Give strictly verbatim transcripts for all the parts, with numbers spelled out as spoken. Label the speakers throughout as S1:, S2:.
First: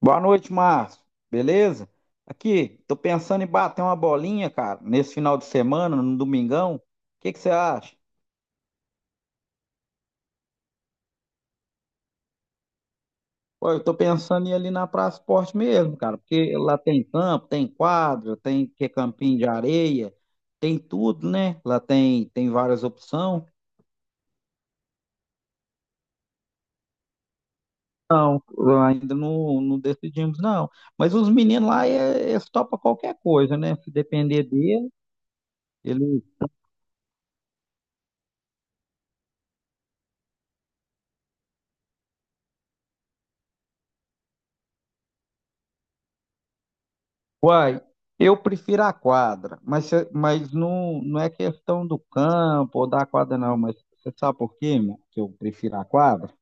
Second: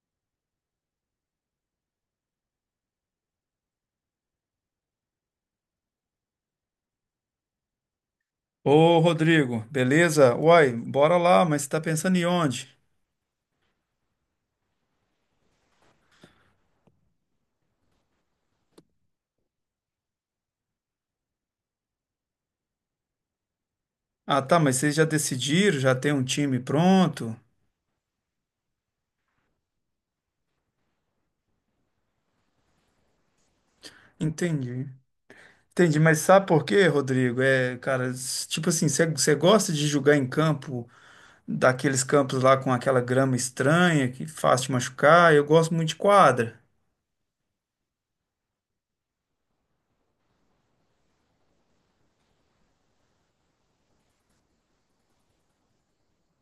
S1: Boa noite, Márcio. Beleza? Aqui, tô pensando em bater uma bolinha, cara, nesse final de semana, no domingão. O que que você acha?
S2: Ô, Rodrigo, beleza? Uai, bora lá, mas você tá pensando em onde?
S1: Pô, eu tô pensando em ir ali na Praça Esporte mesmo, cara, porque lá tem campo, tem quadra, tem que é campinho de areia, tem tudo, né? Lá tem tem várias opções.
S2: Ah, tá, mas vocês já decidiram, já tem um time pronto?
S1: Lá ainda não, não decidimos, não. Mas os meninos lá, eh, eles topam qualquer coisa, né? Se depender
S2: Entendi.
S1: dele,
S2: Entendi, mas
S1: eles...
S2: sabe por quê, Rodrigo? É, cara, s- tipo assim, você você gosta de jogar em campo, daqueles campos lá com aquela grama estranha, que faz te machucar? Eu gosto muito de quadra.
S1: Uai, eu prefiro a quadra, mas, cê- mas não, não é questão do campo ou da quadra, não. Mas você sabe por quê, meu, que eu prefiro a quadra?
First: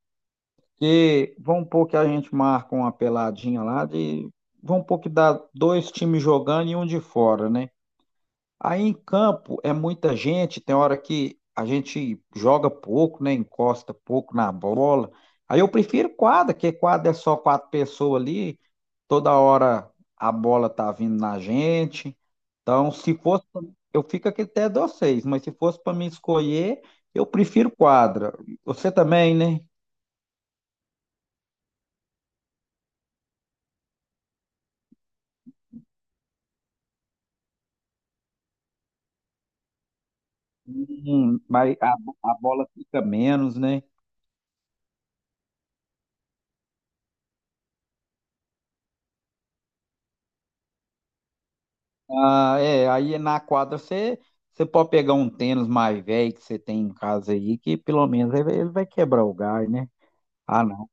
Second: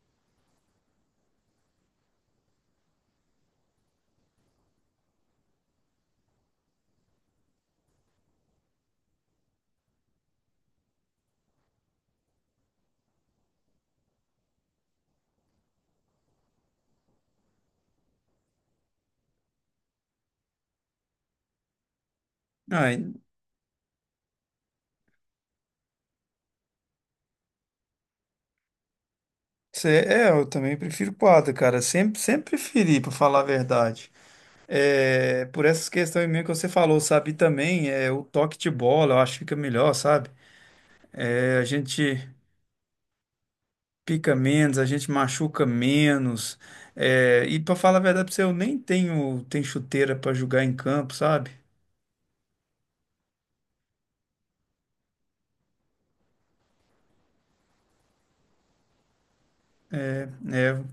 S1: Porque vamos supor que a gente marca uma peladinha lá de... Vamos supor que dá dois times jogando e um de fora, né? Aí em campo é muita gente, tem hora que a gente joga pouco, né? Encosta pouco na bola. Aí eu prefiro quadra, porque quadra é só quatro pessoas ali, toda hora a bola tá vindo na gente.
S2: Ah,
S1: Então,
S2: e-
S1: se fosse, pra- eu fico aqui até de vocês, mas se fosse para me escolher, eu prefiro quadra. Você também, né?
S2: cê- é, eu também prefiro quadra, cara. Sempre, sempre preferi, pra falar a verdade. É, por essas questões mesmo que você falou, sabe? E também é, o toque de bola, eu acho que fica melhor, sabe?
S1: Hum,
S2: É, a
S1: mas a,
S2: gente
S1: a bola fica menos, né?
S2: pica menos, a gente machuca menos. É, e pra falar a verdade pra você, eu nem tenho, tenho chuteira pra jogar em campo, sabe?
S1: Ah, é, aí na quadra você, você pode pegar um tênis mais velho que você tem em casa aí, que pelo menos ele ele vai quebrar o gás, né? Ah,
S2: É,
S1: não.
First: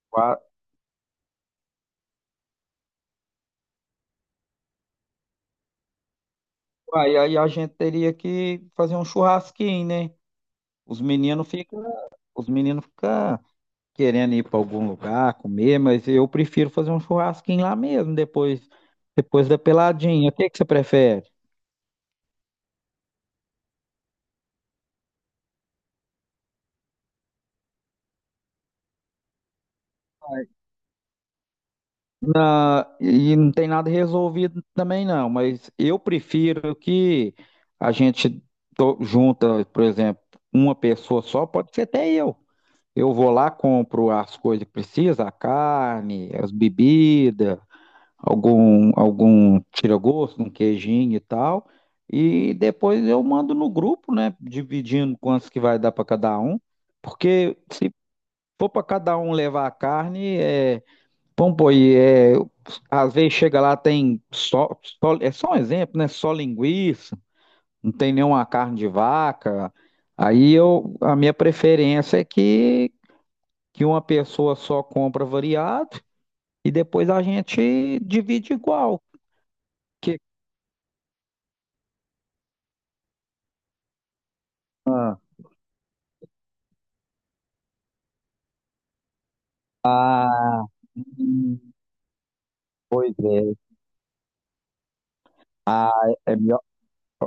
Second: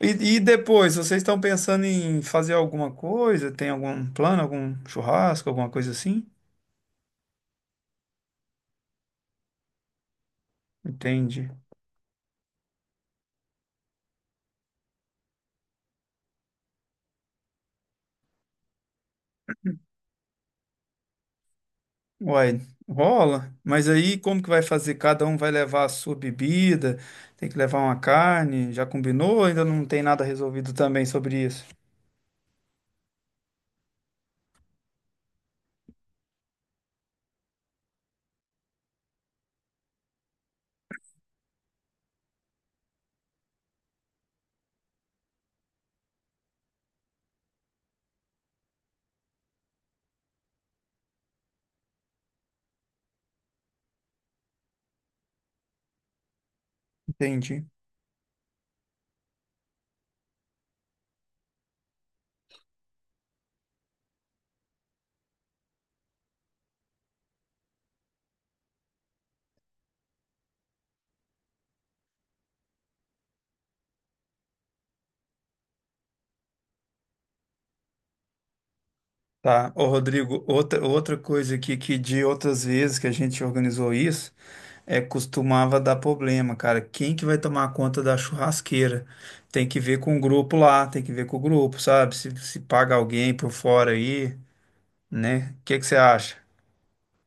S2: e, e
S1: qua-
S2: depois, vocês estão pensando em fazer alguma coisa? Tem algum plano, algum churrasco, alguma coisa assim?
S1: Aí, aí a gente teria que fazer um churrasquinho, né? Os meninos
S2: Entende?
S1: ficam, os meninos ficam querendo ir para algum lugar comer, mas eu prefiro fazer um churrasquinho lá mesmo, depois, depois da peladinha. O que que você prefere?
S2: Uai, rola, mas aí como que vai fazer? Cada um vai levar a sua bebida, tem que levar uma carne, já combinou? Ainda não tem nada resolvido também sobre isso.
S1: Na, e não tem nada resolvido também não, mas eu prefiro que a gente to- junta, por exemplo, uma pessoa só, pode ser até eu. Eu vou lá, compro as coisas que precisa, a carne, as bebidas, algum algum tira-gosto, um queijinho e tal, e depois eu mando no grupo, né, dividindo quantos que vai dar para cada um, porque
S2: Entendi.
S1: se for para cada um levar a carne, é... Bom, pô, e é, eu- às vezes chega lá, tem só, só- é só um exemplo, né? Só linguiça, não tem nenhuma carne de vaca. Aí eu, a minha preferência é que, que uma pessoa só compra variado e depois a gente divide igual.
S2: Tá, ô
S1: Que,
S2: Rodrigo, outra, outra coisa aqui que de outras vezes que a gente organizou isso, é costumava dar problema, cara. Quem que vai tomar conta da churrasqueira? Tem que ver com o grupo lá, tem que ver com o grupo, sabe? Se, se paga
S1: pois
S2: alguém por
S1: é,
S2: fora aí, né? O que que você
S1: é
S2: acha?
S1: melhor,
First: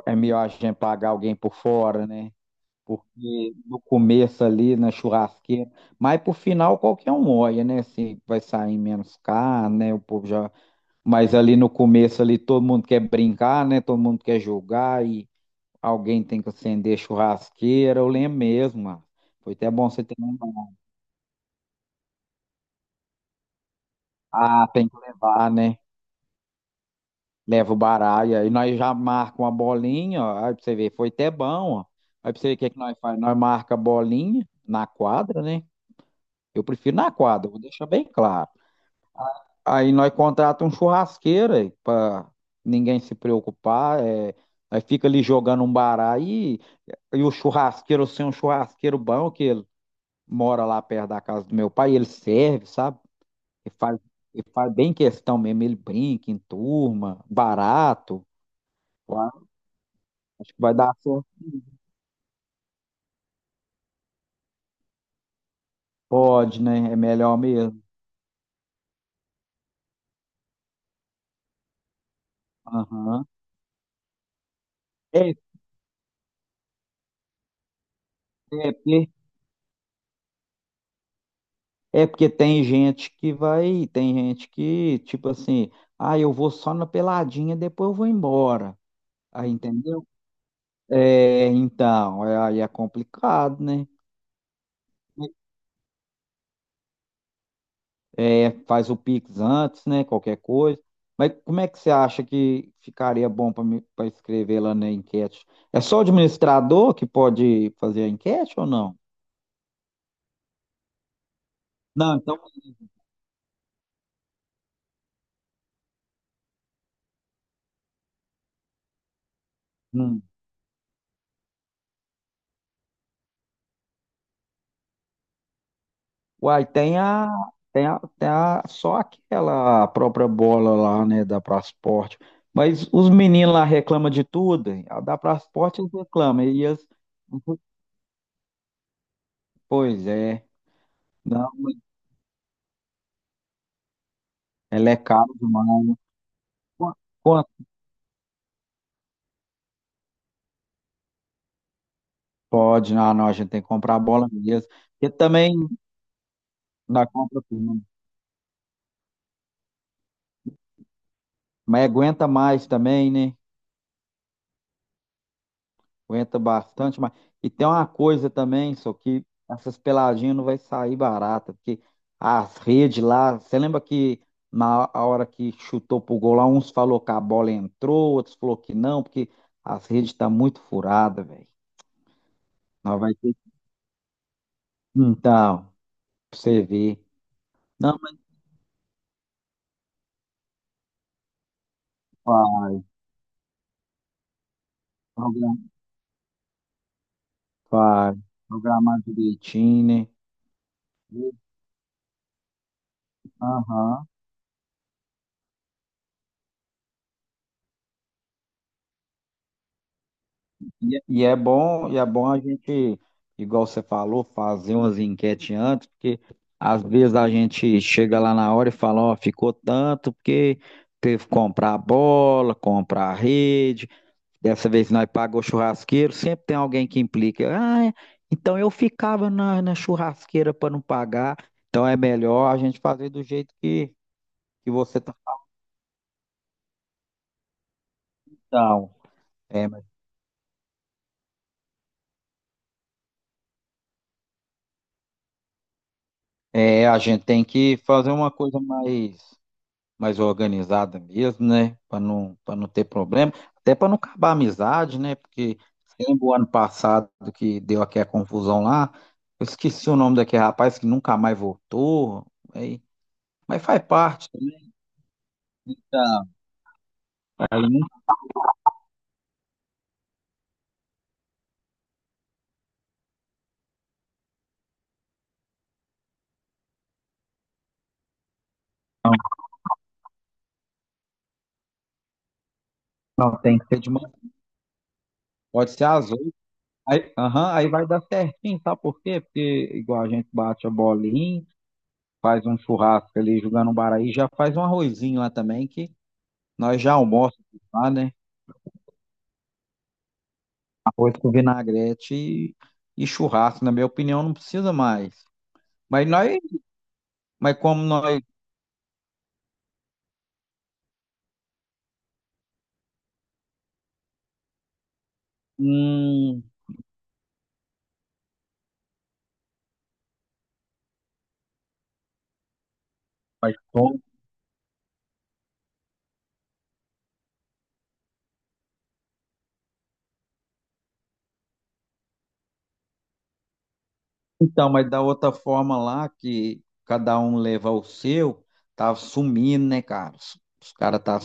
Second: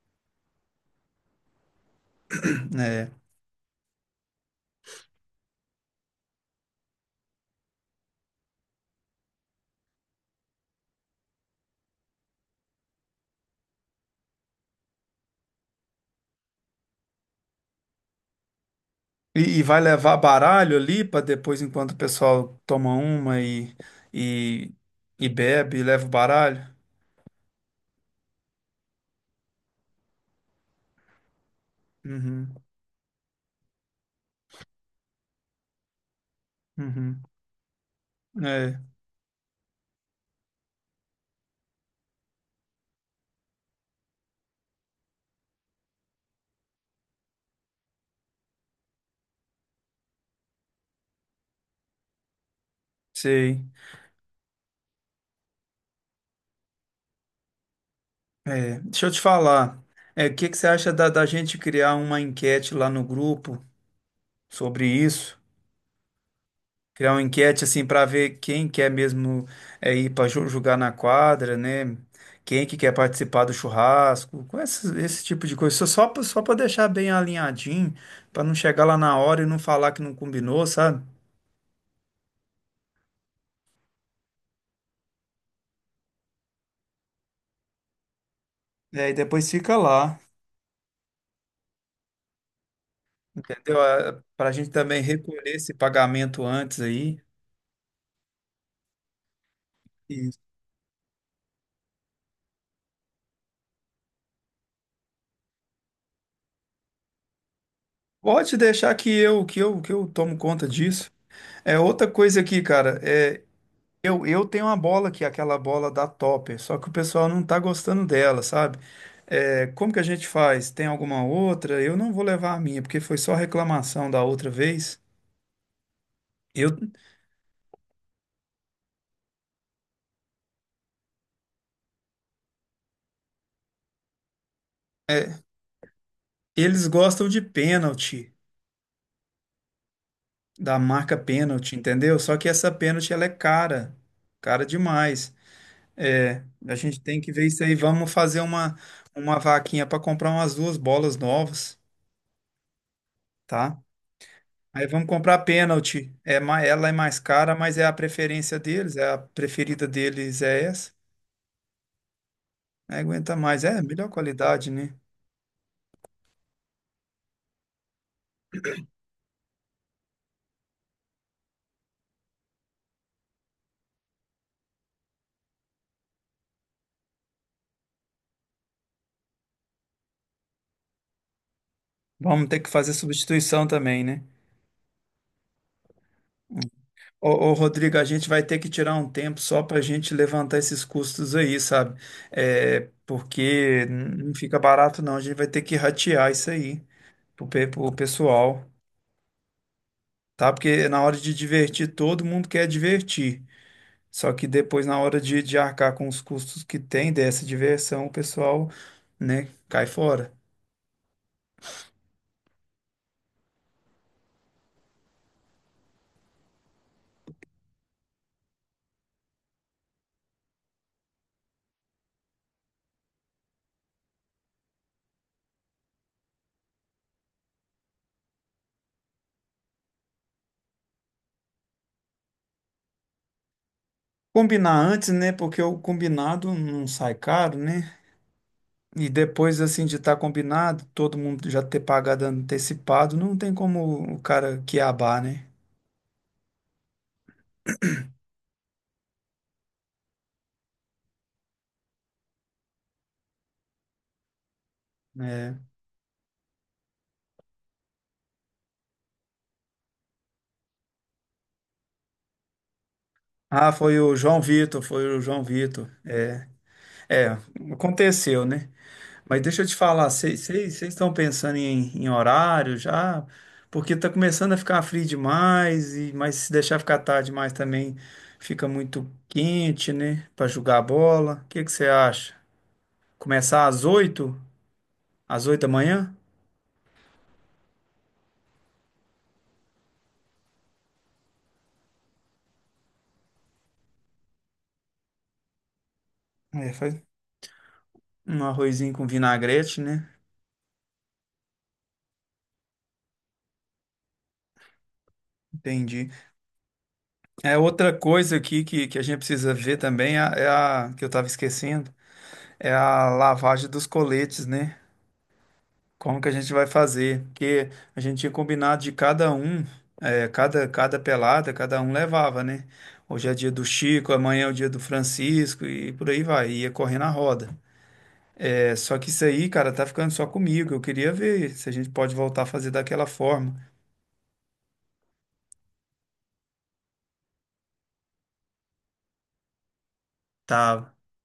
S1: é melhor a gente pagar alguém por fora, né?
S2: É.
S1: Porque no começo ali, na churrasqueira, mas pro final qualquer um olha, né? Se vai sair menos carne, né? O povo já... Mas ali no começo ali todo mundo quer brincar, né? Todo mundo quer jogar e alguém tem que acender churrasqueira. Eu lembro mesmo, mano. Foi
S2: E, e
S1: até
S2: vai
S1: bom você ter
S2: levar
S1: lembrado.
S2: baralho ali para depois, enquanto o pessoal toma uma e,
S1: Ah,
S2: e,
S1: tem que
S2: e
S1: levar,
S2: bebe,
S1: né?
S2: e leva o baralho?
S1: Leva o baralho. Aí nós já marcamos uma bolinha, ó. Aí pra você ver, foi até bom, ó. Aí pra você
S2: Uhum,
S1: ver o que é que nós faz. Nós marca a bolinha na quadra, né? Eu prefiro na
S2: uhum.
S1: quadra, vou deixar bem claro.
S2: É,
S1: Aí nós contratamos um churrasqueiro aí, pra ninguém se preocupar. É... Nós fica ali jogando um baralho e... E o churrasqueiro, assim, um churrasqueiro bom, que ele mora lá perto da casa do meu pai, ele serve, sabe?
S2: sei.
S1: Ele faz, ele faz bem questão mesmo, ele brinca em turma, barato.
S2: É, deixa eu te
S1: Eu...
S2: falar. É, o que
S1: Acho
S2: que
S1: que
S2: você
S1: vai
S2: acha
S1: dar
S2: da,
S1: certo.
S2: da gente criar uma enquete lá no grupo sobre isso?
S1: Pode, né? É
S2: Criar uma
S1: melhor
S2: enquete
S1: mesmo.
S2: assim para ver quem quer mesmo é, ir para jogar na quadra, né? Quem é que quer
S1: Aham.
S2: participar do churrasco, com esse, esse
S1: É,
S2: tipo de coisa. Só, só pra- só para deixar bem alinhadinho, para não
S1: é,
S2: chegar lá
S1: porque-
S2: na hora e não falar que não combinou, sabe?
S1: é porque tem gente que vai, tem gente que, tipo assim, ah, eu vou só na peladinha, depois eu vou embora.
S2: E aí depois
S1: Aí,
S2: fica
S1: entendeu?
S2: lá,
S1: É, então, é- aí é complicado,
S2: entendeu?
S1: né?
S2: Para a gente também recolher esse pagamento antes aí.
S1: É, faz o Pix antes, né?
S2: E
S1: Qualquer coisa. Mas como é que você acha que ficaria bom para escrever lá na enquete? É só o administrador que pode fazer a enquete
S2: pode
S1: ou
S2: deixar
S1: não?
S2: que eu que eu que eu tomo conta disso. É outra
S1: Não, então.
S2: coisa aqui, cara. É, Eu, eu tenho uma bola que é aquela bola da Topper, só que o pessoal não tá gostando dela, sabe? É, como que a
S1: Hum.
S2: gente faz? Tem alguma outra? Eu não vou levar a minha, porque foi só reclamação da outra vez.
S1: Uai,
S2: Eu,
S1: tem a, tem a, tem a, só aquela própria bola lá, né, da Prasport. Mas os meninos lá reclamam de tudo, hein? A da
S2: é,
S1: Prasport eles reclamam. E
S2: eles
S1: eles,
S2: gostam de pênalti,
S1: pois é.
S2: da marca
S1: Não,
S2: pênalti, entendeu? Só que essa pênalti ela é cara, cara
S1: ela é cara
S2: demais.
S1: demais.
S2: É, a gente tem que
S1: Com...
S2: ver isso aí. Vamos fazer uma, uma vaquinha para comprar umas duas bolas novas,
S1: Pode, não, não, a gente tem que
S2: tá?
S1: comprar a bola mesmo.
S2: Aí vamos
S1: Porque
S2: comprar
S1: também
S2: pênalti. É, ma- ela é
S1: na
S2: mais
S1: compra,
S2: cara,
S1: tudo,
S2: mas
S1: né?
S2: é a preferência deles, é a preferida deles é essa.
S1: Mas aguenta mais
S2: Aí
S1: também,
S2: aguenta
S1: né?
S2: mais, é melhor qualidade, né?
S1: Aguenta bastante mais. E tem uma coisa também, só que essas peladinhas não vai sair barata, porque as redes lá, você lembra que na a hora que chutou pro gol lá, uns falou que a bola entrou, outros falou que não, porque as redes tá muito furada, velho.
S2: Vamos ter que fazer
S1: Nós vai ter.
S2: substituição também, né?
S1: Então, pra você ver.
S2: Ô, ô, Rodrigo,
S1: Não,
S2: a
S1: mas
S2: gente vai ter que tirar um tempo só para a gente levantar esses custos aí, sabe?
S1: faz,
S2: É, porque não fica barato, não. A gente vai
S1: progra-
S2: ter que ratear isso aí pro, pe- pro
S1: faz,
S2: pessoal,
S1: programar direitinho,
S2: tá? Porque na hora
S1: né?
S2: de divertir, todo mundo quer divertir.
S1: Aham.
S2: Só que depois, na hora de, de arcar com os custos que tem dessa diversão, o pessoal, né, cai fora.
S1: E, e é bom, e é bom a gente, igual você falou, fazer umas enquetes antes, porque às vezes a gente chega lá na hora e fala, ó, ficou tanto, porque teve que comprar a bola, comprar a rede, dessa vez nós pagou churrasqueiro, sempre tem alguém que implica, ah, então eu ficava na, na churrasqueira para não pagar, então é melhor a gente fazer do jeito que, que
S2: Combinar
S1: você
S2: antes,
S1: tá.
S2: né, porque o combinado não sai caro, né?
S1: Então,
S2: E depois,
S1: é,
S2: assim, de estar combinado, todo mundo já ter pagado antecipado, não tem como o cara quiabar, né?
S1: é, a gente tem que fazer uma coisa mais... mais organizada mesmo, né? Para não, para não ter problema, até para não acabar a amizade, né? Porque
S2: É.
S1: lembro o ano passado que deu aquela confusão lá, eu esqueci o nome daquele rapaz que nunca mais voltou, aí, mas
S2: Ah,
S1: faz
S2: foi o
S1: parte,
S2: João
S1: né?
S2: Vitor, foi o João Vitor.
S1: da-
S2: É, é,
S1: Aí
S2: aconteceu, né? Mas deixa eu te falar, vocês estão pensando em, em horário já? Porque tá começando a ficar frio demais, e, mas se deixar ficar tarde demais também fica muito
S1: não,
S2: quente, né? Para jogar a bola. O que que você acha?
S1: não tem que
S2: Começar
S1: ser
S2: às
S1: de uma,
S2: oito. Às oito da
S1: pode ser
S2: manhã?
S1: azul, aí, aham, aí vai dar certinho, sabe por quê? Porque igual a gente bate a bolinha, faz um churrasco ali jogando um baraí, já faz um arrozinho lá também que
S2: É,
S1: nós já
S2: faz
S1: almoçamos lá, né?
S2: um arrozinho com vinagrete, né?
S1: Arroz com vinagrete e, e churrasco, na minha opinião, não precisa mais. Mas
S2: Entendi.
S1: nós,
S2: É
S1: mas como
S2: outra
S1: nós,
S2: coisa aqui que, que a gente precisa ver também, é a, é a- que eu tava esquecendo, é a lavagem dos coletes, né? Como que a
S1: hum,
S2: gente vai fazer? Porque a gente tinha combinado de cada um, eh, cada, cada pelada, cada um levava, né? Hoje é dia
S1: mas
S2: do
S1: como-
S2: Chico, amanhã é o dia do Francisco e por aí vai, ia correndo a roda. É, só que isso aí, cara, tá ficando só comigo. Eu queria ver se a gente pode voltar a fazer daquela forma.
S1: então, mas da outra forma lá que cada um leva o seu, tá sumindo, né, cara? Os, os
S2: Tava,
S1: caras tá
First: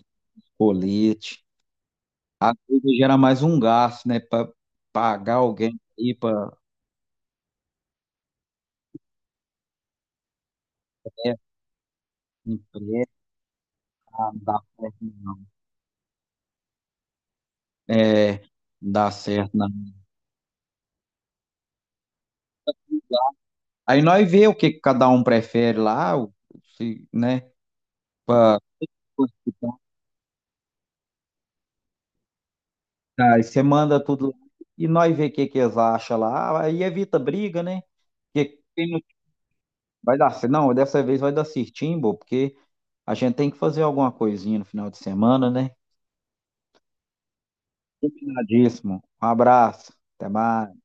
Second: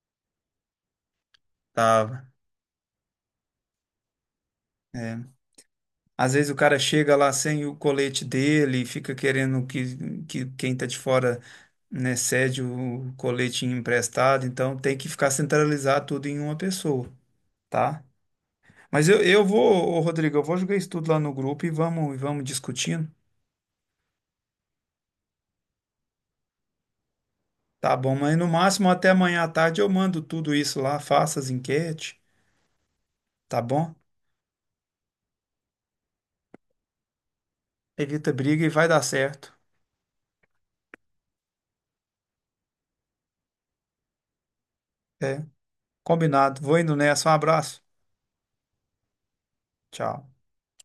S1: colete.
S2: tava.
S1: Às vezes gera mais um gasto, né, para pagar alguém aí
S2: Às vezes
S1: para
S2: o cara chega lá sem o colete dele e fica querendo que, que quem tá de fora, né, cede o
S1: empresa,
S2: colete
S1: ah, não
S2: emprestado,
S1: dá
S2: então tem
S1: certo
S2: que ficar
S1: não.
S2: centralizado tudo em uma pessoa, tá?
S1: É, não
S2: Mas
S1: dá
S2: eu, eu
S1: certo
S2: vou,
S1: não.
S2: ô, Rodrigo, eu vou jogar isso tudo lá no grupo e vamos, e vamos discutindo,
S1: Aí nós vê o que que cada um prefere lá, o- se, né?
S2: tá bom? Mas no máximo até
S1: Pro
S2: amanhã à tarde
S1: hospital.
S2: eu mando tudo isso lá, faça as enquetes,
S1: Aí
S2: tá
S1: você
S2: bom?
S1: manda tudo lá e nós vê o que que eles acham lá. Ah, aí evita briga, né?
S2: Evita
S1: Porque
S2: briga e vai
S1: quem não-
S2: dar certo,
S1: vai dar, cer- não, dessa vez vai dar certinho, bo, porque a gente tem que fazer alguma coisinha no final de
S2: é?
S1: semana, né?
S2: Combinado. Vou indo nessa, um abraço.
S1: Combinadíssimo. Um abraço.
S2: Tchau.
S1: Até mais.